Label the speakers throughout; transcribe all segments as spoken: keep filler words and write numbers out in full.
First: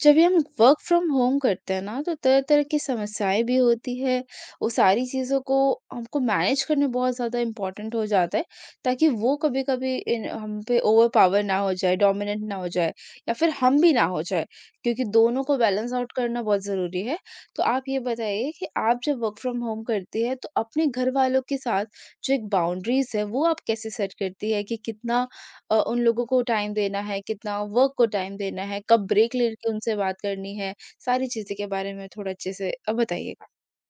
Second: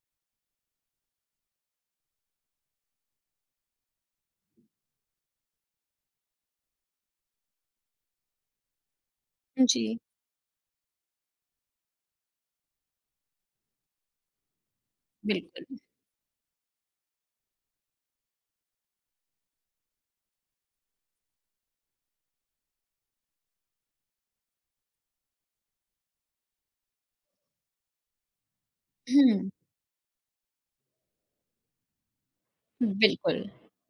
Speaker 1: जब भी हम वर्क फ्रॉम होम करते हैं ना तो तरह-तरह की समस्याएँ भी होती है। वो सारी चीज़ों को हमको मैनेज करने बहुत ज़्यादा इम्पोर्टेंट हो जाता है ताकि वो कभी-कभी
Speaker 2: जी,
Speaker 1: इन हम पे ओवरपावर ना हो जाए, डोमिनेंट ना हो जाए या फिर हम भी ना हो जाए क्योंकि दोनों
Speaker 2: बिल्क
Speaker 1: को बैलेंस आउट करना बहुत ज़रूरी है। तो आप ये बताइए कि आप जब वर्क फ्रॉम होम करती है तो अपने घरवालों के साथ जो एक बाउंड्रीज़ है वो आप कैसे सेट करती है कि कितना अ, उन लोगों को टाइम देना है, कितना वर्क को टाइम देना है, कब ब्रेक लेके उनसे बात करनी है, सारी चीज़ें के बारे में थोड़ा अच्छे से
Speaker 2: हुँ,
Speaker 1: अ, बताइएगा।
Speaker 2: बिल्कुल।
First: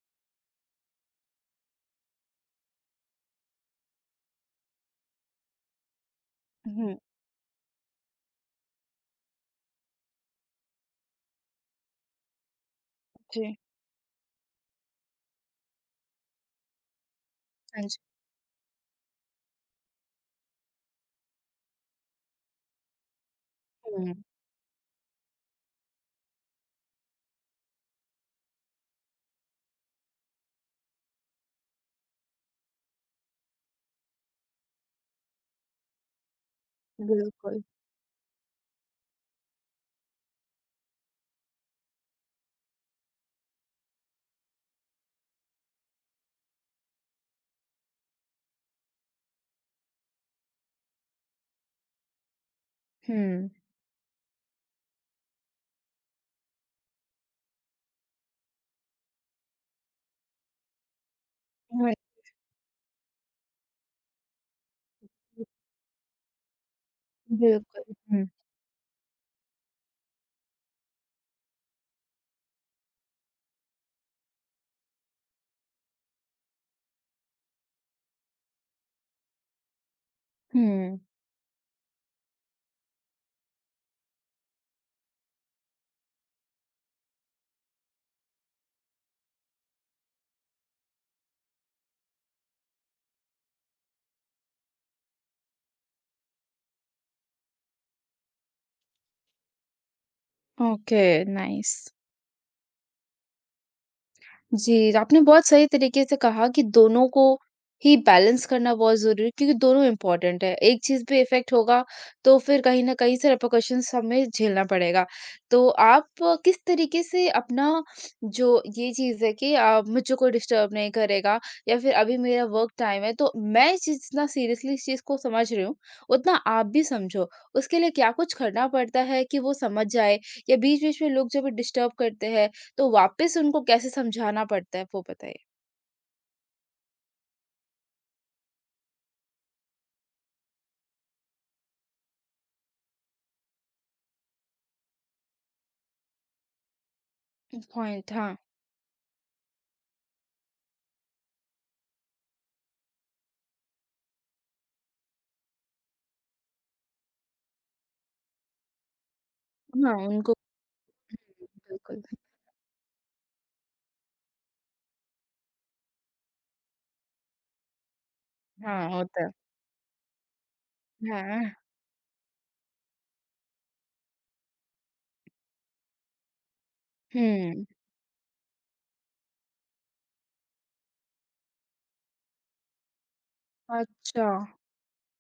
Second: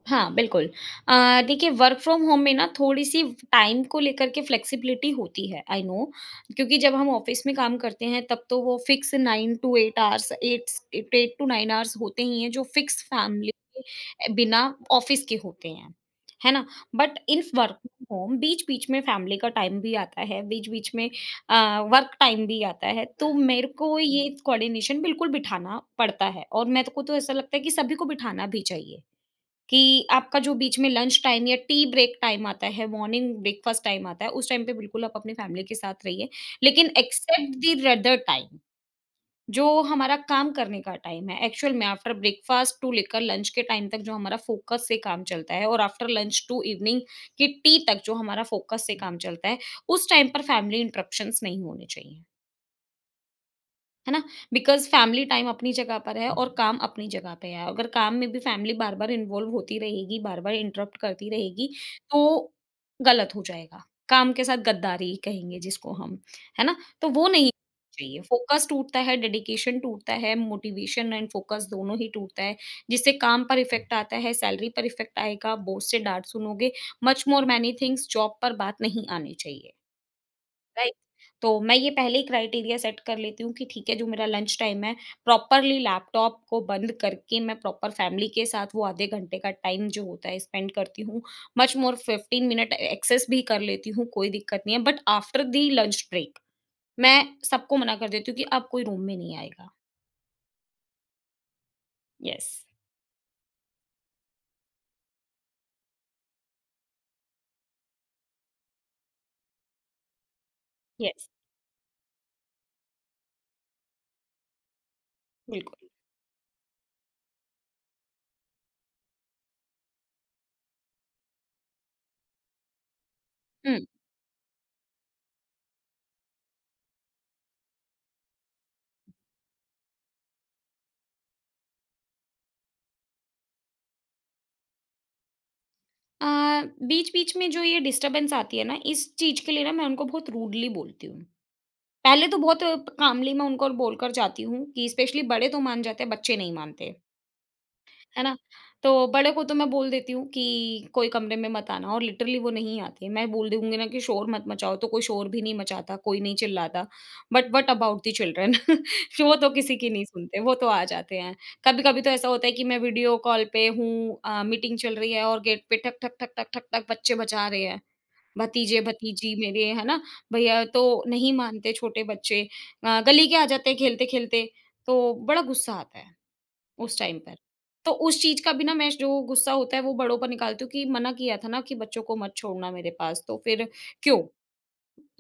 Speaker 2: हाँ, बिल्कुल। अ, देखिए वर्क फ्रॉम होम में ना थोड़ी-सी टाइम को लेकर के फ्लेक्सिबिलिटी होती है, आई नो। क्योंकि जब
Speaker 1: हुँ,
Speaker 2: हम ऑफ़िस में काम करते हैं तब तो वो fix nine to eight hours 8 eight 8 to nine hours होते ही हैं जो फिक्स फैमिली
Speaker 1: जी।
Speaker 2: के बिना ऑफ़िस के होते हैं, है ना? बट इन वर्क
Speaker 1: हाँ जी।
Speaker 2: फ्रॉम होम बीच-बीच में फैमिली का टाइम भी आता है, बीच-बीच में अ, वर्क टाइम भी आता है, तो मेरे को हुँ।
Speaker 1: हुँ,
Speaker 2: ये कोऑर्डिनेशन बिल्कुल बिठाना पड़ता है और मेरे को तो ऐसा लगता है कि सभी को बिठाना भी चाहिए, कि आपका जो बीच में लंच टाइम या टी ब्रेक टाइम आता है, मॉर्निंग ब्रेकफास्ट टाइम आता है, उस टाइम पे बिल्कुल आप अपनी फैमिली के साथ रहिए। लेकिन एक्सेप्ट
Speaker 1: बिल्कुल।
Speaker 2: द अदर टाइम, जो हमारा काम करने का टाइम है, एक्चुअल में आफ्टर ब्रेकफास्ट टू लेकर लंच के टाइम तक जो हमारा फ़ोकस से काम चलता है और आफ्टर लंच टू इवनिंग की टी तक जो हमारा फ़ोकस से काम चलता है, उस टाइम पर फैमिली इंटरप्शंस नहीं होने चाहिए।
Speaker 1: हुँ।
Speaker 2: है ना? बिकॉज़ फैमिली टाइम अपनी जगह पर है और काम अपनी जगह पे है। अगर काम में भी फैमिली बार-बार इन्वॉल्व होती रहेगी, बार-बार इंटरप्ट करती रहेगी, तो गलत हो जाएगा। काम के साथ गद्दारी कहेंगे जिसको हम, है ना? तो वो
Speaker 1: हुँ,
Speaker 2: नहीं
Speaker 1: बिल्कुल,
Speaker 2: चाहिए।
Speaker 1: हुँ,
Speaker 2: फ़ोकस टूटता है, डेडिकेशन टूटता है, मोटिवेशन एंड फ़ोकस दोनों ही टूटता है, जिससे काम पर इफ़ेक्ट आता है, सैलरी पर इफ़ेक्ट आएगा, बॉस से डाँट सुनोगे, much more many things job पर बात नहीं आनी चाहिए। राइट।
Speaker 1: हुँ।
Speaker 2: तो मैं ये पहले ही क्राइटेरिया सेट कर लेती हूँ कि ठीक है, जो मेरा लंच टाइम है प्रॉपरली लैपटॉप को बंद करके मैं प्रॉपर फैमिली के साथ वो आधे घंटे का टाइम जो होता है स्पेंड करती हूँ। Much more fifteen minute excess भी कर लेती हूँ, कोई दिक्कत नहीं है, but after the lunch break मैं सबको मना कर देती हूँ कि अब कोई रूम में नहीं आएगा।
Speaker 1: Okay, nice.
Speaker 2: यस।
Speaker 1: जी, आपने बहुत सही तरीके से कहा कि दोनों को ही बैलेंस करना बहुत ज़रूरी है क्योंकि दोनों इम्पोर्टेंट है। एक चीज़ पे
Speaker 2: यस।
Speaker 1: इफ़ेक्ट होगा तो फिर कहीं न कहीं से रिperकशंस हमें झेलना पड़ेगा। तो
Speaker 2: बिल्कुल।
Speaker 1: आप किस तरीके से अपना जो ये चीज़ है कि अ, मुझे कोई डिस्टर्ब नहीं करेगा या फिर अभी मेरा वर्क टाइम है तो मैं इस
Speaker 2: हम्म।
Speaker 1: चीज़ जितना सीरियसली इस चीज़ को समझ रही हूँ, उतना आप भी समझो। उसके लिए क्या कुछ करना पड़ता है कि वो समझ जाए या बीच-बीच में लोग जब डिस्टर्ब करते हैं तो वापस उनको कैसे समझाना पड़ता है वो बताइए?
Speaker 2: आ, बीच बीच में जो ये डिस्टरबेंस आती है ना, इस चीज के लिए ना मैं उनको बहुत रूडली बोलती हूँ। पहले तो बहुत कामली मैं उनको बोलकर जाती हूँ कि स्पेशली बड़े तो मान जाते हैं, बच्चे नहीं मानते,
Speaker 1: पॉइंट
Speaker 2: है ना?
Speaker 1: हाँ,
Speaker 2: तो बड़े को तो मैं बोल देती हूँ कि कोई कमरे में मत आना और लिटरली वो नहीं आते। मैं बोल दूँगी ना कि शोर मत मचाओ, तो कोई शोर भी नहीं मचाता, कोई नहीं चिल्लाता। But what about the children? वो तो किसी की
Speaker 1: हाँ,
Speaker 2: नहीं
Speaker 1: उनको
Speaker 2: सुनते, वो तो आ जाते हैं। कभी-कभी
Speaker 1: बिल्कुल।
Speaker 2: तो ऐसा होता है कि मैं वीडियो कॉल पे हूँ, अ, मीटिंग चल रही है और गेट पे ठक, ठक, ठक, ठक, ठक, ठक बच्चे बजा रहे हैं।
Speaker 1: हाँ, होता है।
Speaker 2: भतीजे-भतीजी मेरे, है ना? भैया तो नहीं
Speaker 1: हाँ,
Speaker 2: मानते छोटे बच्चे, अ, गली के आ जाते हैं खेलते-खेलते, तो बड़ा गुस्सा आता है उस टाइम पर।
Speaker 1: हुँ।
Speaker 2: तो उस चीज़ का भी ना, मैं जो गुस्सा होता है वो बड़ों पर निकालती हूँ कि मना किया था ना कि बच्चों को मत छोड़ना मेरे पास, तो फिर क्यों?
Speaker 1: अच्छा।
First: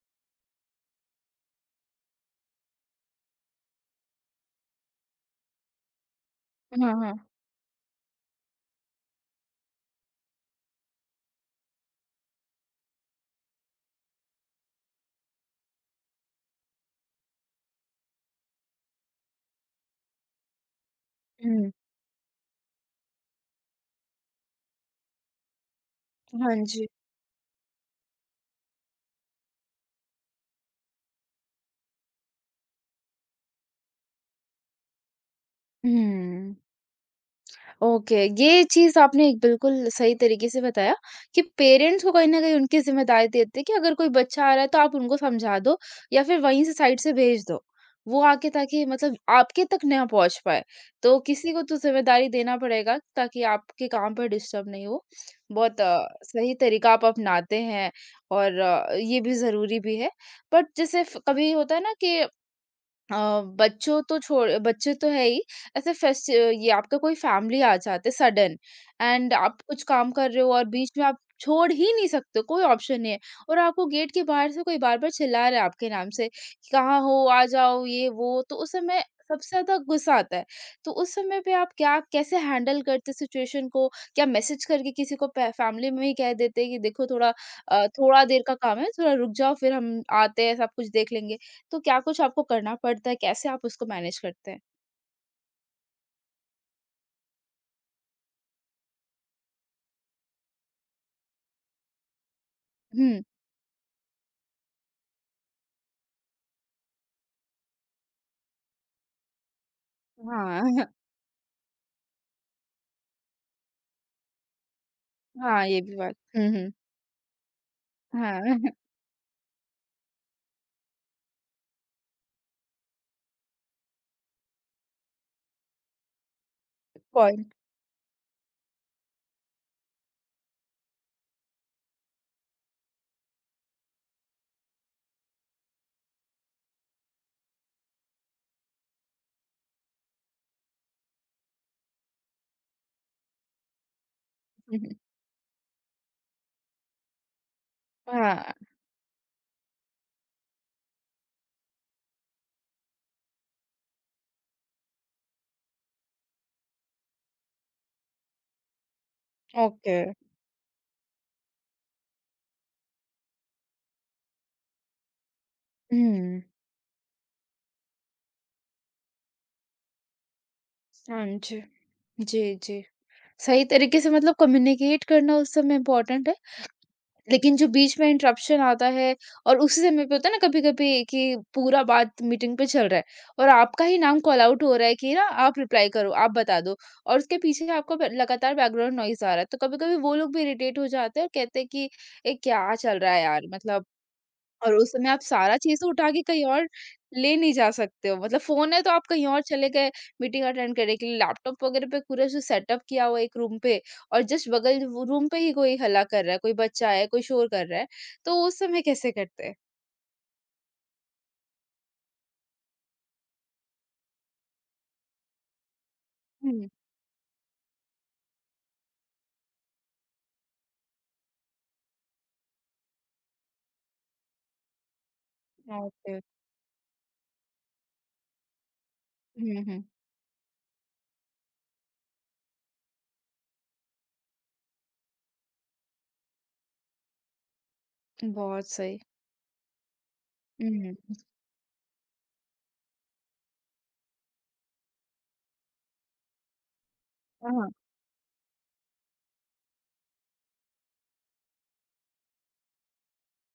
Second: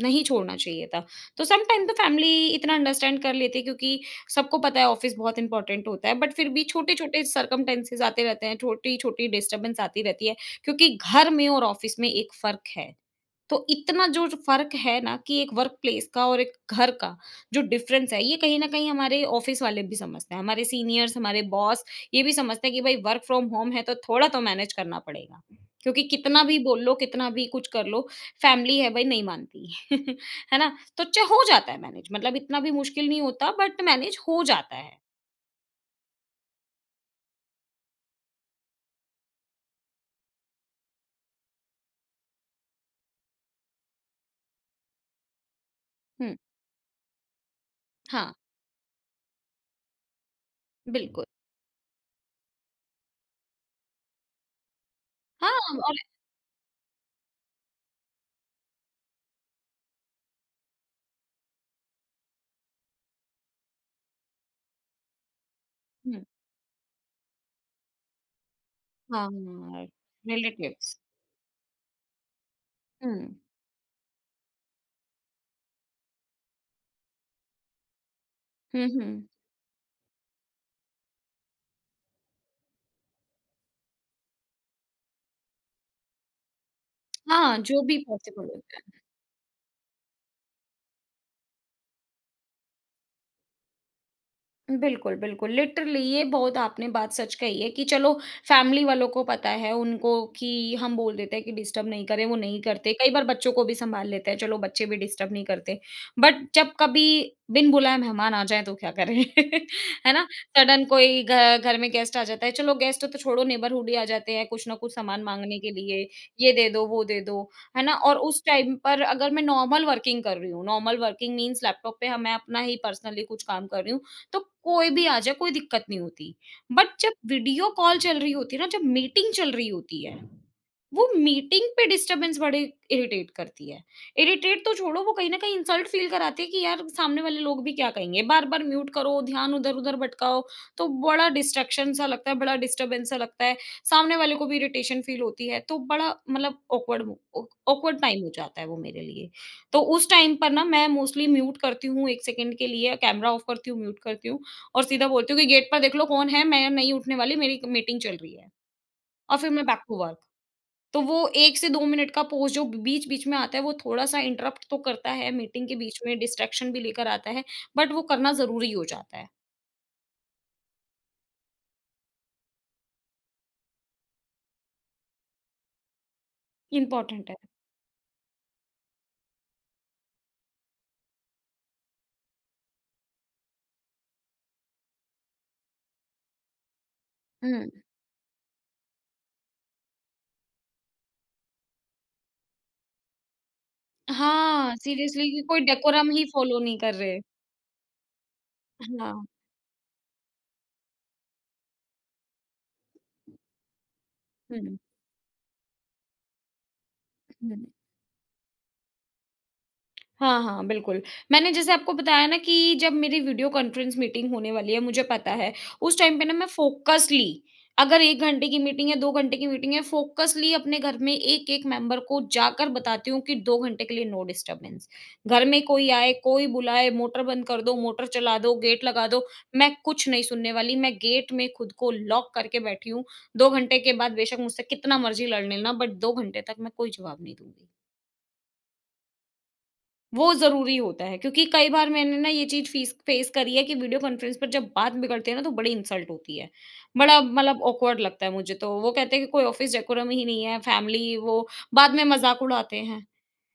Speaker 2: नहीं छोड़ना चाहिए था। तो सम टाइम तो फैमिली इतना अंडरस्टैंड कर लेती है क्योंकि सबको पता है ऑफ़िस बहुत इम्पोर्टेंट होता है, बट फिर भी
Speaker 1: हाँ, हाँ।
Speaker 2: छोटे-छोटे सर्कमस्टेंसेस आते रहते हैं, छोटी-छोटी डिस्टर्बेंस आती रहती है, क्योंकि घर में और ऑफ़िस में एक फ़र्क है। तो इतना जो जो फ़र्क है ना कि एक वर्क प्लेस का और एक घर का जो डिफ़रेंस है, ये कहीं न कहीं हमारे ऑफ़िस वाले भी समझते हैं। हमारे सीनियर्स, हमारे
Speaker 1: हुँ,
Speaker 2: बॉस ये भी समझते हैं कि भई वर्क फ्रॉम होम है तो थोड़ा तो मैनेज करना पड़ेगा। क्योंकि कितना
Speaker 1: हाँ
Speaker 2: भी बोल
Speaker 1: जी।
Speaker 2: लो, कितना भी कुछ कर लो, फैमिली है भई, नहीं मानती। है ना? तो च हो जाता है मैनेज, मतलब इतना भी मुश्किल नहीं होता, बट मैनेज हो जाता है।
Speaker 1: हुँ। ओके, ये चीज़ आपने एक बिल्कुल सही तरीके से बताया कि पेरेंट्स को कहीं न कहीं उनकी ज़िम्मेदारी देते हैं कि अगर कोई बच्चा आ रहा है तो आप उनको समझा दो या
Speaker 2: हुँ,
Speaker 1: फिर वहीं से साइड से भेज दो। वो
Speaker 2: हाँ,
Speaker 1: आके ताकि मतलब आपके तक ना पहुँच पाए। तो
Speaker 2: बिल्कुल।
Speaker 1: किसी को तो ज़िम्मेदारी देना पड़ेगा ताकि आपके काम पर डिस्टर्ब नहीं हो।
Speaker 2: हाँ,
Speaker 1: बहुत
Speaker 2: और
Speaker 1: अ, सही तरीका आप अपनाते हैं और अ, ये भी ज़रूरी भी है। बट जैसे फ कभी होता है ना कि अ, बच्चों तो छोड़ बच्चे तो है ही ऐसे
Speaker 2: हुँ,
Speaker 1: फेस्ट ये आपका कोई फैमिली आ जाते सडन एंड आप कुछ
Speaker 2: हाँ,
Speaker 1: काम कर रहे हो और बीच
Speaker 2: रिलेटिव्स।
Speaker 1: में आप छोड़ ही नहीं सकते कोई ऑप्शन
Speaker 2: हुँ,
Speaker 1: नहीं है और आपको गेट के बाहर से कोई बार बार चिल्ला रहा है आपके नाम से कि कहाँ हो आ जाओ ये वो तो उस
Speaker 2: हुँ,
Speaker 1: समय
Speaker 2: हुँ।
Speaker 1: सबसे ज्यादा गुस्सा आता है तो उस समय पे आप क्या कैसे हैंडल करते सिचुएशन को क्या मैसेज करके किसी को फैमिली में ही कह देते कि देखो थोड़ा
Speaker 2: हाँ, जो
Speaker 1: अ,
Speaker 2: भी
Speaker 1: थोड़ा देर
Speaker 2: पॉसिबल
Speaker 1: का
Speaker 2: होता
Speaker 1: काम है
Speaker 2: है।
Speaker 1: थोड़ा रुक जाओ फिर हम आते हैं सब कुछ देख लेंगे तो क्या कुछ आपको करना पड़ता है? कैसे आप उसको मैनेज करते हैं?
Speaker 2: बिल्कुल, बिल्कुल। लिटरली ये बहुत आपने बात सच कही है कि चलो, फैमिली वालों को पता है उनको कि हम बोल देते हैं कि डिस्टर्ब नहीं करें, वो नहीं करते। कई
Speaker 1: हुँ,
Speaker 2: बार बच्चों को भी सँभाल लेते हैं, चलो बच्चे भी डिस्टर्ब नहीं करते। बट जब कभी बिन बुलाए मेहमान आ जाएँ तो क्या करें? है ना?
Speaker 1: हाँ,
Speaker 2: सडन कोई घ घर में गेस्ट आ जाता है, चलो गेस्ट तो छोड़ो, नेबरहुड ही आ जाते हैं कुछ न कुछ सामान माँगने
Speaker 1: हाँ,
Speaker 2: के
Speaker 1: ये भी
Speaker 2: लिए,
Speaker 1: बात हुँ,
Speaker 2: ये दे
Speaker 1: हुँ।
Speaker 2: दो, वो दे दो, है ना? और उस
Speaker 1: हाँ,
Speaker 2: टाइम पर अगर मैं नॉर्मल वर्किंग कर रही हूँ, नॉर्मल वर्किंग मीन्स लैपटॉप पे ह मैं अपना ही पर्सनली कुछ काम कर रही हूँ, तो कोई भी आ जाए कोई दिक्कत नहीं होती। बट जब
Speaker 1: पॉइंट
Speaker 2: वीडियो कॉल चल रही होती है ना, जब मीटिंग चल रही होती है, वो मीटिंग पे डिस्टरबेंस बड़े इरिटेट करती है। इरिटेट तो छोड़ो, वो कहीं ना कहीं इंसल्ट फील कराती है कि यार सामने वाले लोग भी क्या कहेंगे, बार बार म्यूट करो, ध्यान उधर उधर भटकाओ। तो बड़ा डिस्ट्रैक्शन सा लगता है, बड़ा डिस्टरबेंस सा लगता है, सामने वाले को भी
Speaker 1: हुँ, हुँ।
Speaker 2: इरिटेशन फील होती है, तो बड़ा मतलब ऑकवर्ड, ऑकवर्ड टाइम हो
Speaker 1: हाँ,
Speaker 2: जाता है वो मेरे लिए। तो उस टाइम पर ना मैं मोस्टली म्यूट करती हूँ, एक सेकंड के लिए कैमरा ऑफ करती हूँ, म्यूट करती हूँ और सीधा बोलती हूँ कि गेट पर देख लो कौन है, मैं नहीं उठने वाली, मेरी मीटिंग चल रही है, और फिर मैं बैक टू
Speaker 1: ओके।
Speaker 2: वर्क। तो वो एक से दो मिनट का पॉज़ जो बीच-बीच में आता है, वो थोड़ा-सा इंटरप्ट तो करता है, मीटिंग के बीच में
Speaker 1: हुँ,
Speaker 2: डिस्ट्रैक्शन भी लेकर आता है, बट वो करना ज़रूरी हो जाता है,
Speaker 1: हाँ जी। जी, जी। सही तरीके से मतलब कम्युनिकेट करना उस समय इम्पोर्टेंट है।
Speaker 2: इम्पोर्टेंट है।
Speaker 1: लेकिन जो बीच में इंटरप्शन आता है और उसी समय पे होता है ना कभी-कभी कि पूरा बात मीटिंग पे चल रहा है और आपका ही नाम कॉल आउट हो रहा है कि ना आप रिप्लाई करो, आप बता दो और उसके
Speaker 2: हुँ।
Speaker 1: पीछे आपका ब लगातार बैकग्राउंड नॉइज़ आ रहा है। तो कभी-कभी वो लोग भी इरिटेट हो जाते हैं और कहते हैं कि, "ये क्या चल रहा है यार?" मतलब
Speaker 2: हाँ,
Speaker 1: और उस समय आप
Speaker 2: सीरियसली कि
Speaker 1: सारा
Speaker 2: कोई
Speaker 1: चीज़ तो
Speaker 2: डेकोरम
Speaker 1: उठा के
Speaker 2: ही
Speaker 1: कहीं
Speaker 2: फॉलो
Speaker 1: और
Speaker 2: नहीं कर रहे।
Speaker 1: ले नहीं जा सकते हो मतलब फ़ोन है तो आप
Speaker 2: हाँ,
Speaker 1: कहीं और चले गए मीटिंग अटेंड करने के लिए लैपटॉप वगैरह पे पूरा जो सेटअप किया हुआ है एक रूम पे और जस्ट
Speaker 2: हुँ।
Speaker 1: बगल वो रूम पे ही कोई हल्ला कर रहा है कोई बच्चा है कोई शोर
Speaker 2: हुँ।
Speaker 1: कर रहा है तो उस समय कैसे करते हैं?
Speaker 2: हाँ, हाँ, बिल्कुल। मैंने जैसे आपको बताया ना कि जब मेरी वीडियो कॉन्फ्रेंस मीटिंग होने वाली है, मुझे पता है, उस टाइम पे ना मैं
Speaker 1: हुँ,
Speaker 2: फ़ोकस्ली, अगर एक घंटे की मीटिंग है, दो घंटे की मीटिंग है, फ़ोकस्ली अपने घर में एक-एक मेंबर को जाकर बताती हूँ कि दो घंटे के लिए नो डिस्टर्बेंस। घर में कोई आए,
Speaker 1: ओके।
Speaker 2: कोई बुलाए, मोटर बंद कर दो, मोटर चला दो, गेट लगा दो,
Speaker 1: हुँ,
Speaker 2: मैं
Speaker 1: हुँ।
Speaker 2: कुछ नहीं सुनने वाली। मैं गेट में खुद को लॉक करके बैठी हूँ। दो घंटे के बाद बेशक मुझसे कितना मर्ज़ी लड़ लेना, बट दो घंटे तक मैं कोई जवाब नहीं दूँगी।
Speaker 1: बहुत सही।
Speaker 2: वो ज़रूरी
Speaker 1: हुँ,
Speaker 2: होता है क्योंकि कई बार मैंने ना ये चीज़ फ़ीस फ़ेस करी है कि वीडियो कॉन्फ्रेंस पर जब बात बिगड़ती है ना तो बड़ी इंसल्ट होती है। बड़ा मतलब
Speaker 1: हाँ,
Speaker 2: ऑकवर्ड लगता है मुझे तो। वो कहते हैं कि कोई ऑफ़िस डेकोरम ही नहीं है, फैमिली वो बाद में मज़ाक उड़ाते हैं।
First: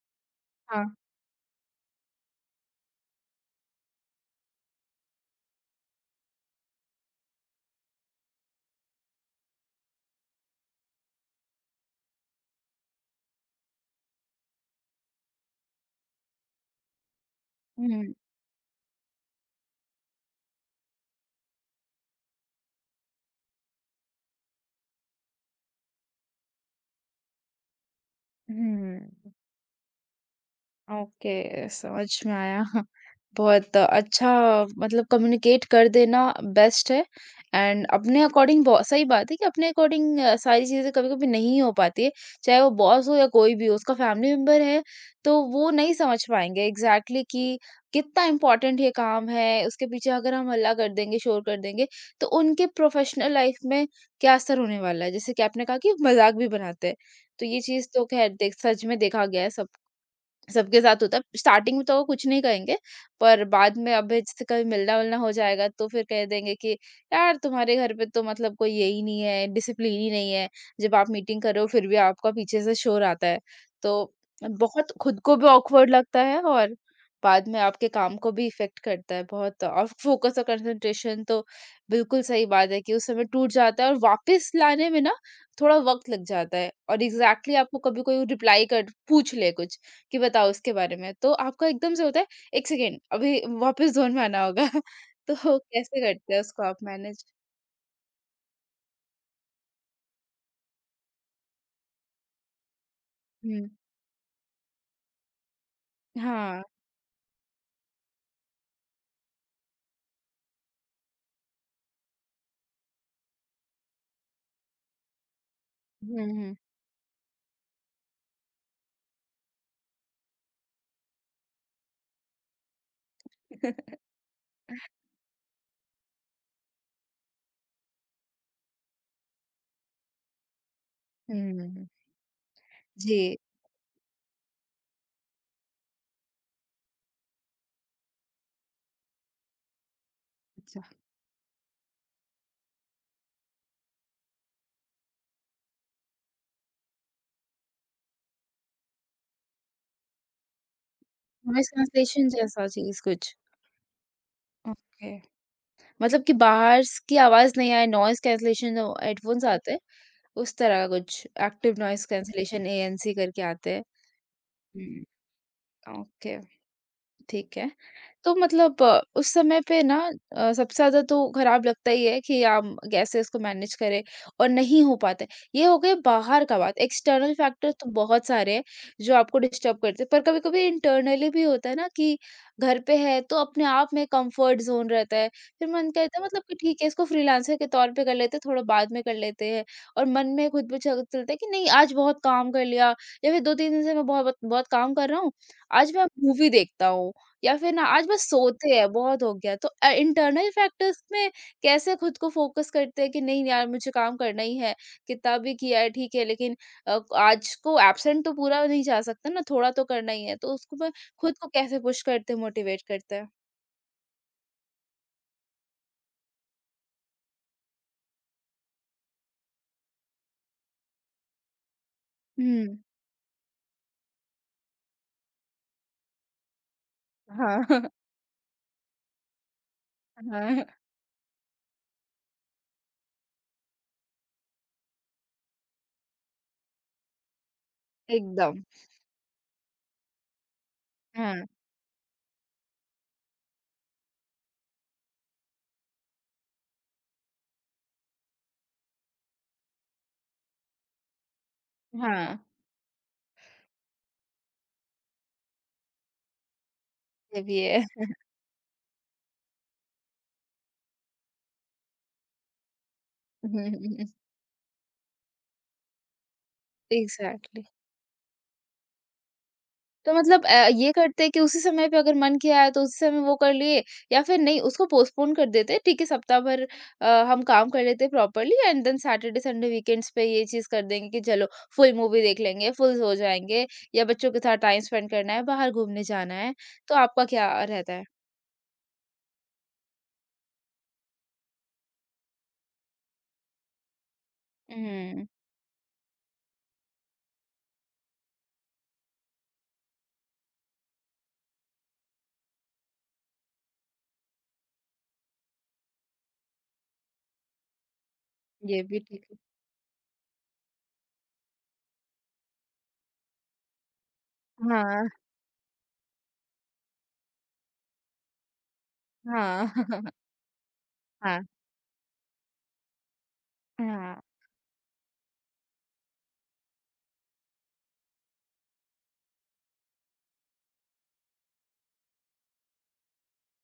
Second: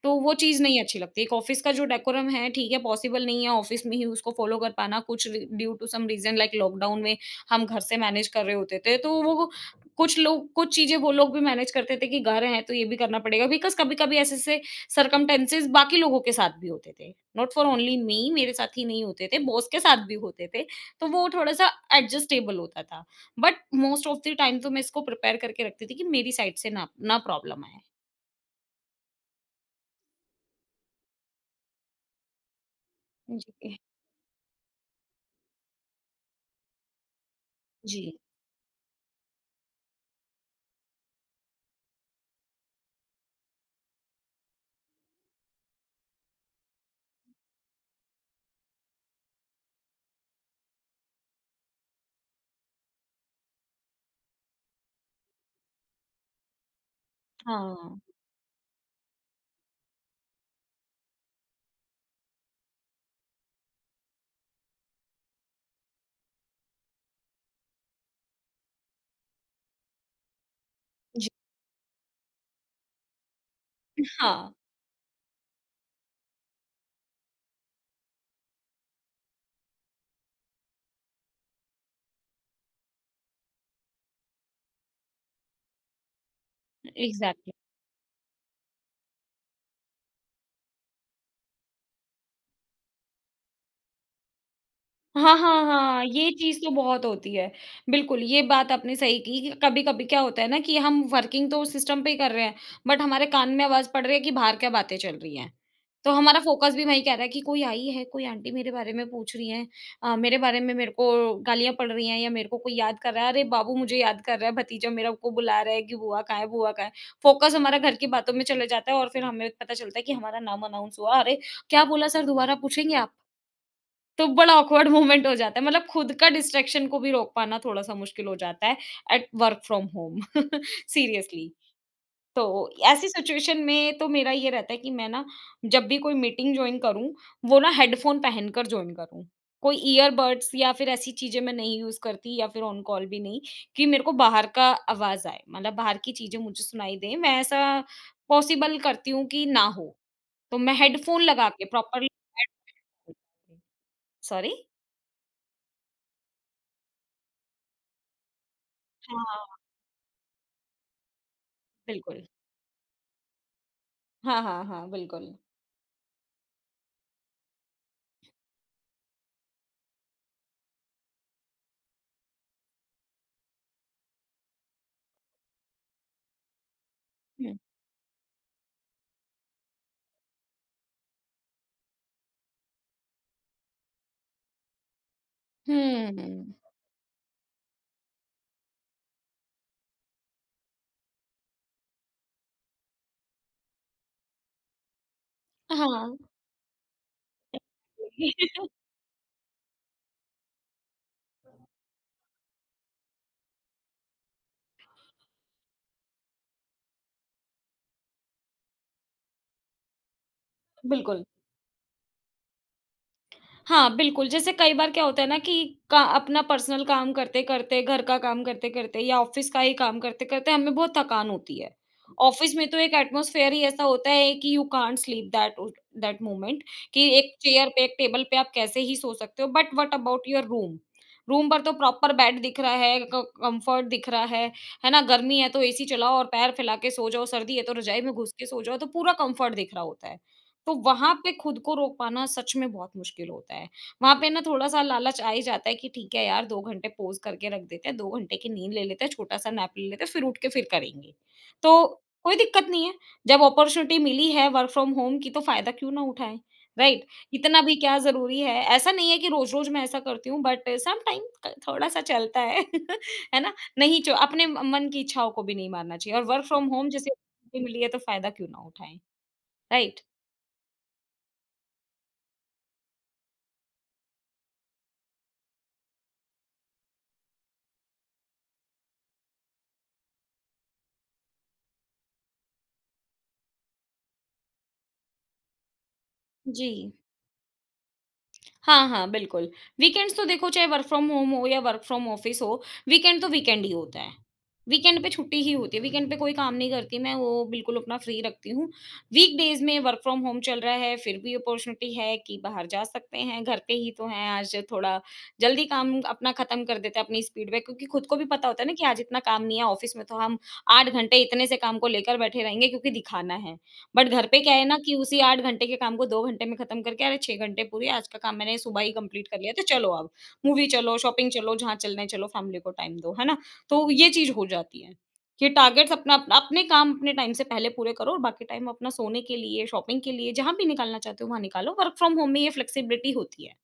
Speaker 2: तो वो चीज़ नहीं
Speaker 1: हाँ।
Speaker 2: अच्छी लगती। एक ऑफ़िस का जो डेकोरम है, ठीक है, पॉसिबल नहीं है ऑफ़िस में ही उसको फ़ॉलो कर पाना। कुछ रि due to some reason like lockdown में हम घर से मैनेज कर रहे होते थे, तो वो कुछ लोग कुछ चीज़ें वो लोग भी मैनेज करते थे कि घर हैं, तो ये भी करना पड़ेगा। बिकॉज़ कभी-कभी ऐसे-ऐसे सर्कमटेंसेस बाकी लोगों के साथ भी होते थे। Not for only
Speaker 1: hmm,
Speaker 2: me, मेरे साथ ही नहीं होते थे, बॉस के साथ भी होते थे, तो वो थोड़ा-सा एडजस्टेबल होता था। But most of the time तो मैं इसको प्रिपेयर करके रखती थी कि मेरी साइड से ना ना प्रॉब्लम आए।
Speaker 1: हुँ। ओके, समझ में आया। बहुत
Speaker 2: जी,
Speaker 1: अच्छा मतलब कम्युनिकेट कर देना बेस्ट है एंड
Speaker 2: जी।
Speaker 1: अपने अकॉर्डिंग बो सही बात है कि अपने अकॉर्डिंग अ, सारी चीज़ें कभी-कभी नहीं हो पाती है। चाहे वो बॉस हो या कोई भी हो, उसका फैमिली मेंबर है, तो वो नहीं समझ पाएँगे एग्ज़ैक्टली कि कितना इम्पोर्टेंट ये काम है, उसके पीछे अगर हम हल्ला कर देंगे, शोर कर देंगे, तो उनके प्रोफ़ेशनल लाइफ़ में क्या असर होने वाला है। जैसे कि आपने कहा कि मज़ाक भी बनाते हैं, तो ये चीज़
Speaker 2: हाँ।
Speaker 1: तो ख़ैर देख सच में देखा गया है सब सबके साथ होता है स्टार्टिंग में तो वो कुछ नहीं कहेंगे पर बाद में अब जैसे कभी मिलना-वलना हो जाएगा तो फिर कह देंगे कि यार तुम्हारे घर पे तो मतलब कोई यही नहीं है, डिसिप्लिन ही नहीं है। जब आप
Speaker 2: जी,
Speaker 1: मीटिंग कर रहे हो फिर भी आपका पीछे से शोर आता है। तो
Speaker 2: हाँ,
Speaker 1: बहुत खुद को भी ऑकवर्ड लगता है और बाद में आपके काम को भी इफ़ेक्ट करता है बहुत और फोकस और कंसंट्रेशन तो बिल्कुल सही बात है कि उस समय टूट जाता है और वापस लाने में ना थोड़ा वक़्त लग जाता है और
Speaker 2: एग्ज़ैक्टली।
Speaker 1: एग्ज़ैक्टली आपको कभी कोई रिप्लाई कर पूछ ले कुछ कि बताओ उसके बारे में। तो आपका एकदम से होता है, एक सेकंड अभी वापस ज़ोन में आना होगा।
Speaker 2: हाँ,
Speaker 1: तो
Speaker 2: हाँ,
Speaker 1: कैसे
Speaker 2: हाँ, ये
Speaker 1: करते हैं
Speaker 2: चीज़
Speaker 1: उसको
Speaker 2: तो
Speaker 1: आप
Speaker 2: बहुत
Speaker 1: मैनेज?
Speaker 2: होती है। बिल्कुल, ये बात आपने सही की कि कभी-कभी क्या होता है ना कि हम वर्किंग तो सिस्टम पे ही कर रहे हैं, बट हमारे कान में
Speaker 1: हुँ,
Speaker 2: आवाज़ पड़ रही है कि बाहर क्या बातें चल रही हैं। तो हमारा
Speaker 1: हाँ।
Speaker 2: फ़ोकस भी वहीं कह रहा है कि कोई आई है, कोई आंटी मेरे बारे में पूछ रही हैं, अ, मेरे बारे में मेरे को गालियाँ पड़ रही हैं, या मेरे को कोई याद कर रहा है, अरे बाबू मुझे याद कर रहा है, भतीजा मेरा को बुला रहा है कि बुआ
Speaker 1: हुँ,
Speaker 2: कहाँ है,
Speaker 1: हुँ।
Speaker 2: बुआ कहाँ है। फ़ोकस हमारा घर की बातों में चले जाता है और फिर हमें पता चलता है कि हमारा नाम अनाउंस हुआ, अरे! क्या बोला सर, दोबारा पूछेंगे आप? तो बड़ा ऑकवर्ड मोमेंट हो जाता है, मतलब खुद का डिस्ट्रैक्शन को भी रोक पाना थोड़ा-सा मुश्किल हो जाता है at work from home, seriously.
Speaker 1: हुँ,
Speaker 2: तो ऐसी
Speaker 1: जी।
Speaker 2: सिचुएशन में तो मेरा ये रहता है कि मैं ना, जब भी कोई मीटिंग जॉइन करूँ, वो ना हेडफ़ोन पहनकर जॉइन करूँ। कोई ईयरबड्स या
Speaker 1: अच्छा।
Speaker 2: फिर ऐसी चीज़ें मैं नहीं यूज़ करती, या फिर ऑन कॉल भी नहीं कि मेरे को बाहर का आवाज़ आए, मतलब बाहर की चीज़ें मुझे सुनाई दें। मैं ऐसा पॉसिबल करती हूँ कि ना हो, तो मैं हेडफ़ोन लगा के
Speaker 1: नॉइज़
Speaker 2: प्रॉपरली
Speaker 1: कैंसलेशन जैसा चीज़ कुछ?
Speaker 2: सॉरी?
Speaker 1: ओके। मतलब कि बाहर स की आवाज़ नहीं आए, नॉइज़ कैंसलेशन जो हेडफ़ोन्स
Speaker 2: हाँ,
Speaker 1: आते हैं, उस तरह का कुछ एक्टिव नॉइज़
Speaker 2: बिल्कुल।
Speaker 1: कैंसलेशन ए एन सी करके आते हैं।
Speaker 2: हाँ, हाँ, हाँ,
Speaker 1: हुँ,
Speaker 2: बिल्कुल।
Speaker 1: ओके। ठीक है। तो मतलब अ, उस समय पे ना अ, सबसे ज़्यादा तो खराब लगता ही है कि हम कैसे इसको मैनेज करें और नहीं हो पाता है। ये हो गए बाहर का बात, एक्सटर्नल
Speaker 2: हुँ।
Speaker 1: फैक्टर्स तो बहुत सारे हैं जो आपको डिस्टर्ब करते हैं। पर कभी-कभी इंटरनली भी होता है ना कि घर पे है तो अपने आप में कंफर्ट ज़ोन रहता है। फिर मन
Speaker 2: हुँ,
Speaker 1: कहता है मतलब कि
Speaker 2: हुँ।
Speaker 1: ठीक है इसको फ्रीलांसर के तौर पे कर लेते हैं, थोड़ा बाद में कर लेते हैं और मन में खुद भी चल चलता है कि नहीं आज बहुत काम कर लिया या फिर दो तीन दिन से मैं बहुत बहुत काम कर रहा हूँ, आज मैं
Speaker 2: हाँ।
Speaker 1: मूवी देखता हूँ। या फिर ना आज बस सोते हैं बहुत हो गया तो इंटरनल फैक्टर्स में कैसे खुद को फोकस करते हैं कि नहीं यार मुझे काम करना ही है कितना भी किया है ठीक है लेकिन अ, आज को एब्सेंट तो पूरा नहीं जा सकता ना थोड़ा तो करना ही है तो उसको मैं
Speaker 2: बिल्कुल।
Speaker 1: खुद को कैसे पुश करते मोटिवेट करते हैं
Speaker 2: हाँ, बिल्कुल, जैसे कई बार क्या होता है ना कि का अपना पर्सनल काम करते-करते, घर का काम करते-करते या ऑफ़िस का ही काम करते-करते हमें बहुत थकान होती है। ऑफ़िस में
Speaker 1: हम्म
Speaker 2: तो एक एटमॉस्फ़ेयर ही ऐसा होता है कि you can't sleep that at that moment कि एक
Speaker 1: हाँ,
Speaker 2: चेयर पे,
Speaker 1: हाँ।
Speaker 2: एक टेबल पे आप कैसे ही सो सकते हो, but what about your room? Room पर तो प्रॉपर बेड दिख रहा है, क कम्फ़र्ट दिख रहा है, है ना? गर्मी है तो एसी चलाओ और पैर फैला के सो जाओ, सर्दी है तो रज़ाई में घुस के सो
Speaker 1: एकदम।
Speaker 2: जाओ, तो पूरा कम्फ़र्ट दिख रहा होता है। तो वहाँ पे
Speaker 1: हाँ,
Speaker 2: खुद को रोक पाना सच में बहुत मुश्किल होता है। वहाँ पे ना थोड़ा-सा लालच आ ही जाता है कि ठीक है यार दो घंटे पॉज़ करके रख देते हैं, दो घंटे की नींद ले लेते हैं, छोटा-सा नैप ले लेते हैं, फिर उठ के फिर करेंगे। तो कोई
Speaker 1: हाँ,
Speaker 2: दिक्कत नहीं है, जब अपॉर्च्युनिटी मिली है वर्क फ्रॉम होम की तो फ़ायदा क्यों ना उठाएँ, राइट?
Speaker 1: ये भी
Speaker 2: इतना भी
Speaker 1: है।
Speaker 2: क्या ज़रूरी है? ऐसा नहीं है कि रोज़-रोज़ मैं ऐसा करती हूँ बट समटाइम क थोड़ा-सा चलता है, है ना? नहीं जो अपने म मन की इच्छाओं को भी नहीं मारना चाहिए और वर्क फ्रॉम होम जैसे
Speaker 1: एग्जैक्टली।
Speaker 2: opportunity मिली है तो फ़ायदा क्यों ना उठाएँ, राइट?
Speaker 1: तो मतलब अ, ये करते कि उसी समय पे अगर मन किया है तो उसी समय वो कर लिए या फिर नहीं उसको पोस्टपोन कर देते ठीक है सप्ताह भर अ, हम काम कर लेते properly and then Saturday Sunday weekends पे ये चीज कर देंगे कि चलो फुल मूवी देख लेंगे फुल हो जाएंगे या बच्चों के साथ टाइम स्पेंड करना है बाहर घूमने जाना है
Speaker 2: जी।
Speaker 1: तो आपका क्या रहता है
Speaker 2: हाँ, हाँ, बिल्कुल। वीकेंड्स तो देखो चाहे वर्क फ्रॉम होम हो या वर्क फ्रॉम ऑफिस हो, वीकेंड तो वीकेंड ही होता है। वीकेंड पे
Speaker 1: हम्म।
Speaker 2: छुट्टी ही होती है, वीकेंड पे कोई काम नहीं करती मैं, वो बिल्कुल अपना फ्री रखती हूँ। वीकडेज़ में वर्क फ्रॉम होम चल रहा है, फिर भी अपॉर्च्युनिटी है कि बाहर जा सकते हैं, घर पे ही तो हैं, आज थोड़ा जल्दी काम अपना खत्म कर देते हैं अपनी स्पीड में क्योंकि खुद को भी पता होता है ना
Speaker 1: ये
Speaker 2: कि आज
Speaker 1: भी
Speaker 2: इतना
Speaker 1: ठीक है।
Speaker 2: काम नहीं है, ऑफिस में तो हम आठ घंटे इतने से काम को लेकर बैठे रहेंगे क्योंकि दिखाना है। बट घर पे क्या है ना कि
Speaker 1: हाँ,
Speaker 2: उसी आठ घंटे के काम को दो घंटे में खत्म करके अरे छह घंटे पूरे आज का काम मैंने सुबह ही कंप्लीट कर लिया तो
Speaker 1: हाँ।
Speaker 2: चलो अब मूवी चलो, शॉपिंग
Speaker 1: हाँ।
Speaker 2: चलो, जहाँ चलना है चलो, फैमिली को टाइम दो, है ना? तो ये चीज़ हो जाती है कि टारगेट्स अपना अपना अपने काम अपने टाइम से पहले पूरे करो और बाकी टाइम अपना सोने के लिए, शॉपिंग के लिए, जहाँ भी निकालना चाहते हो वहाँ निकालो। वर्क फ्रॉम होम में ये फ्लेक्सिबिलिटी होती है।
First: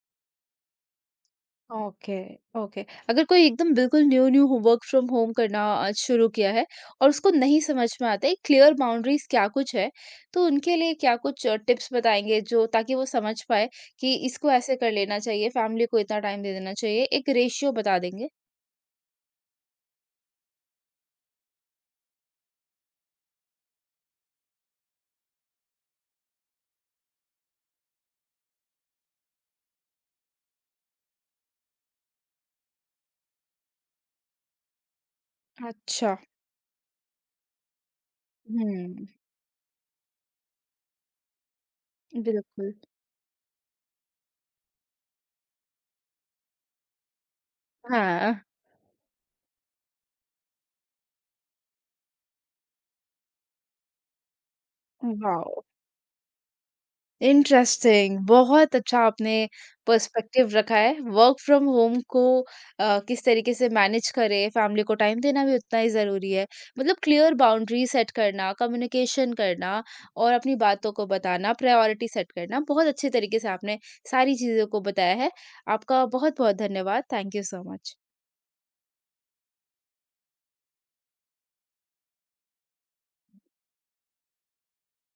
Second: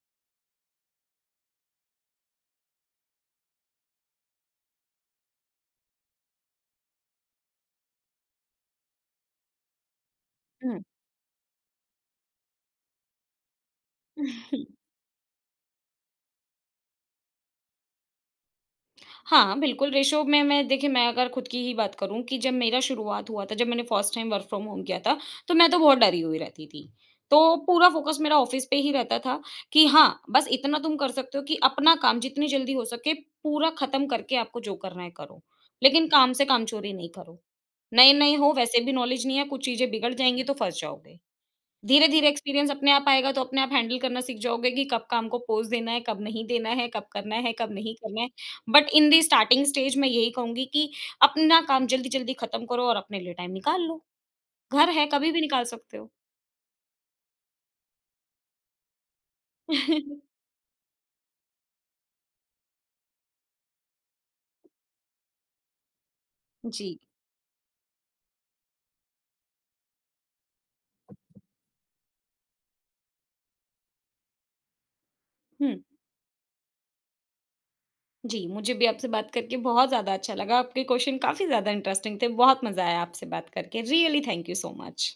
Speaker 1: ओके। ओके। अगर कोई एकदम बिल्कुल new new work from home करना आज शुरू किया है और उसको नहीं समझ में आता है क्लियर बाउंड्रीज क्या कुछ है तो उनके
Speaker 2: हुँ।
Speaker 1: लिए क्या कुछ टिप्स बताएंगे जो ताकि वो समझ पाए कि इसको ऐसे कर लेना चाहिए फैमिली को इतना टाइम दे देना चाहिए एक रेशियो बता देंगे
Speaker 2: हाँ, बिल्कुल, रेशो में मैं देखिए मैं अगर खुद की ही बात करूँ कि जब मेरा शुरुआत हुआ था, जब मैंने first time work from home किया था, तो मैं तो बहुत डरी हुई रहती थी। तो पूरा फ़ोकस मेरा ऑफ़िस पे ही रहता था कि हाँ, बस इतना तुम कर सकते हो कि अपना काम जितनी जल्दी हो सके पूरा ख़त्म करके आपको जो करना है करो। लेकिन
Speaker 1: अच्छा।
Speaker 2: काम से कामचोरी नहीं करो। नए-नए हो वैसे भी
Speaker 1: हम्म।
Speaker 2: नॉलेज नहीं है, कुछ चीज़ें बिगड़ जाएँगी तो फँस जाओगे। धीरे-धीरे एक्सपीरियंस
Speaker 1: बिल्कुल।
Speaker 2: अपने आप आएगा तो अपने आप हैंडल करना सीख जाओगे कि कब काम को पोज़ देना है, कब नहीं देना है, कब करना है, कब नहीं करना है।
Speaker 1: हाँ।
Speaker 2: But in the starting stage मैं यही कहूँगी कि अपना काम जल्दी-जल्दी खत्म करो और अपने लिए टाइम निकाल लो। घर है, कभी भी
Speaker 1: वाह,
Speaker 2: निकाल सकते हो।
Speaker 1: इंटरेस्टिंग। बहुत अच्छा आपने पर्सपेक्टिव रखा है। वर्क फ्रॉम होम को अ, किस तरीके से मैनेज करें, फैमिली को टाइम देना भी उतना ही ज़रूरी है।
Speaker 2: जी।
Speaker 1: मतलब क्लियर बाउंड्री सेट करना, कम्युनिकेशन करना और अपनी बातों को बताना, प्रायोरिटी सेट करना। बहुत अच्छे तरीके से आपने सारी चीज़ों को बताया है।
Speaker 2: हुँ।
Speaker 1: आपका बहुत-बहुत धन्यवाद। Thank you so much.
Speaker 2: जी, मुझे भी आपसे बात करके बहुत ज़्यादा अच्छा लगा। आपके क्वेश्चन काफ़ी ज़्यादा इंटरेस्टिंग थे। बहुत मज़ा आया आपसे बात करके। Really thank you so much.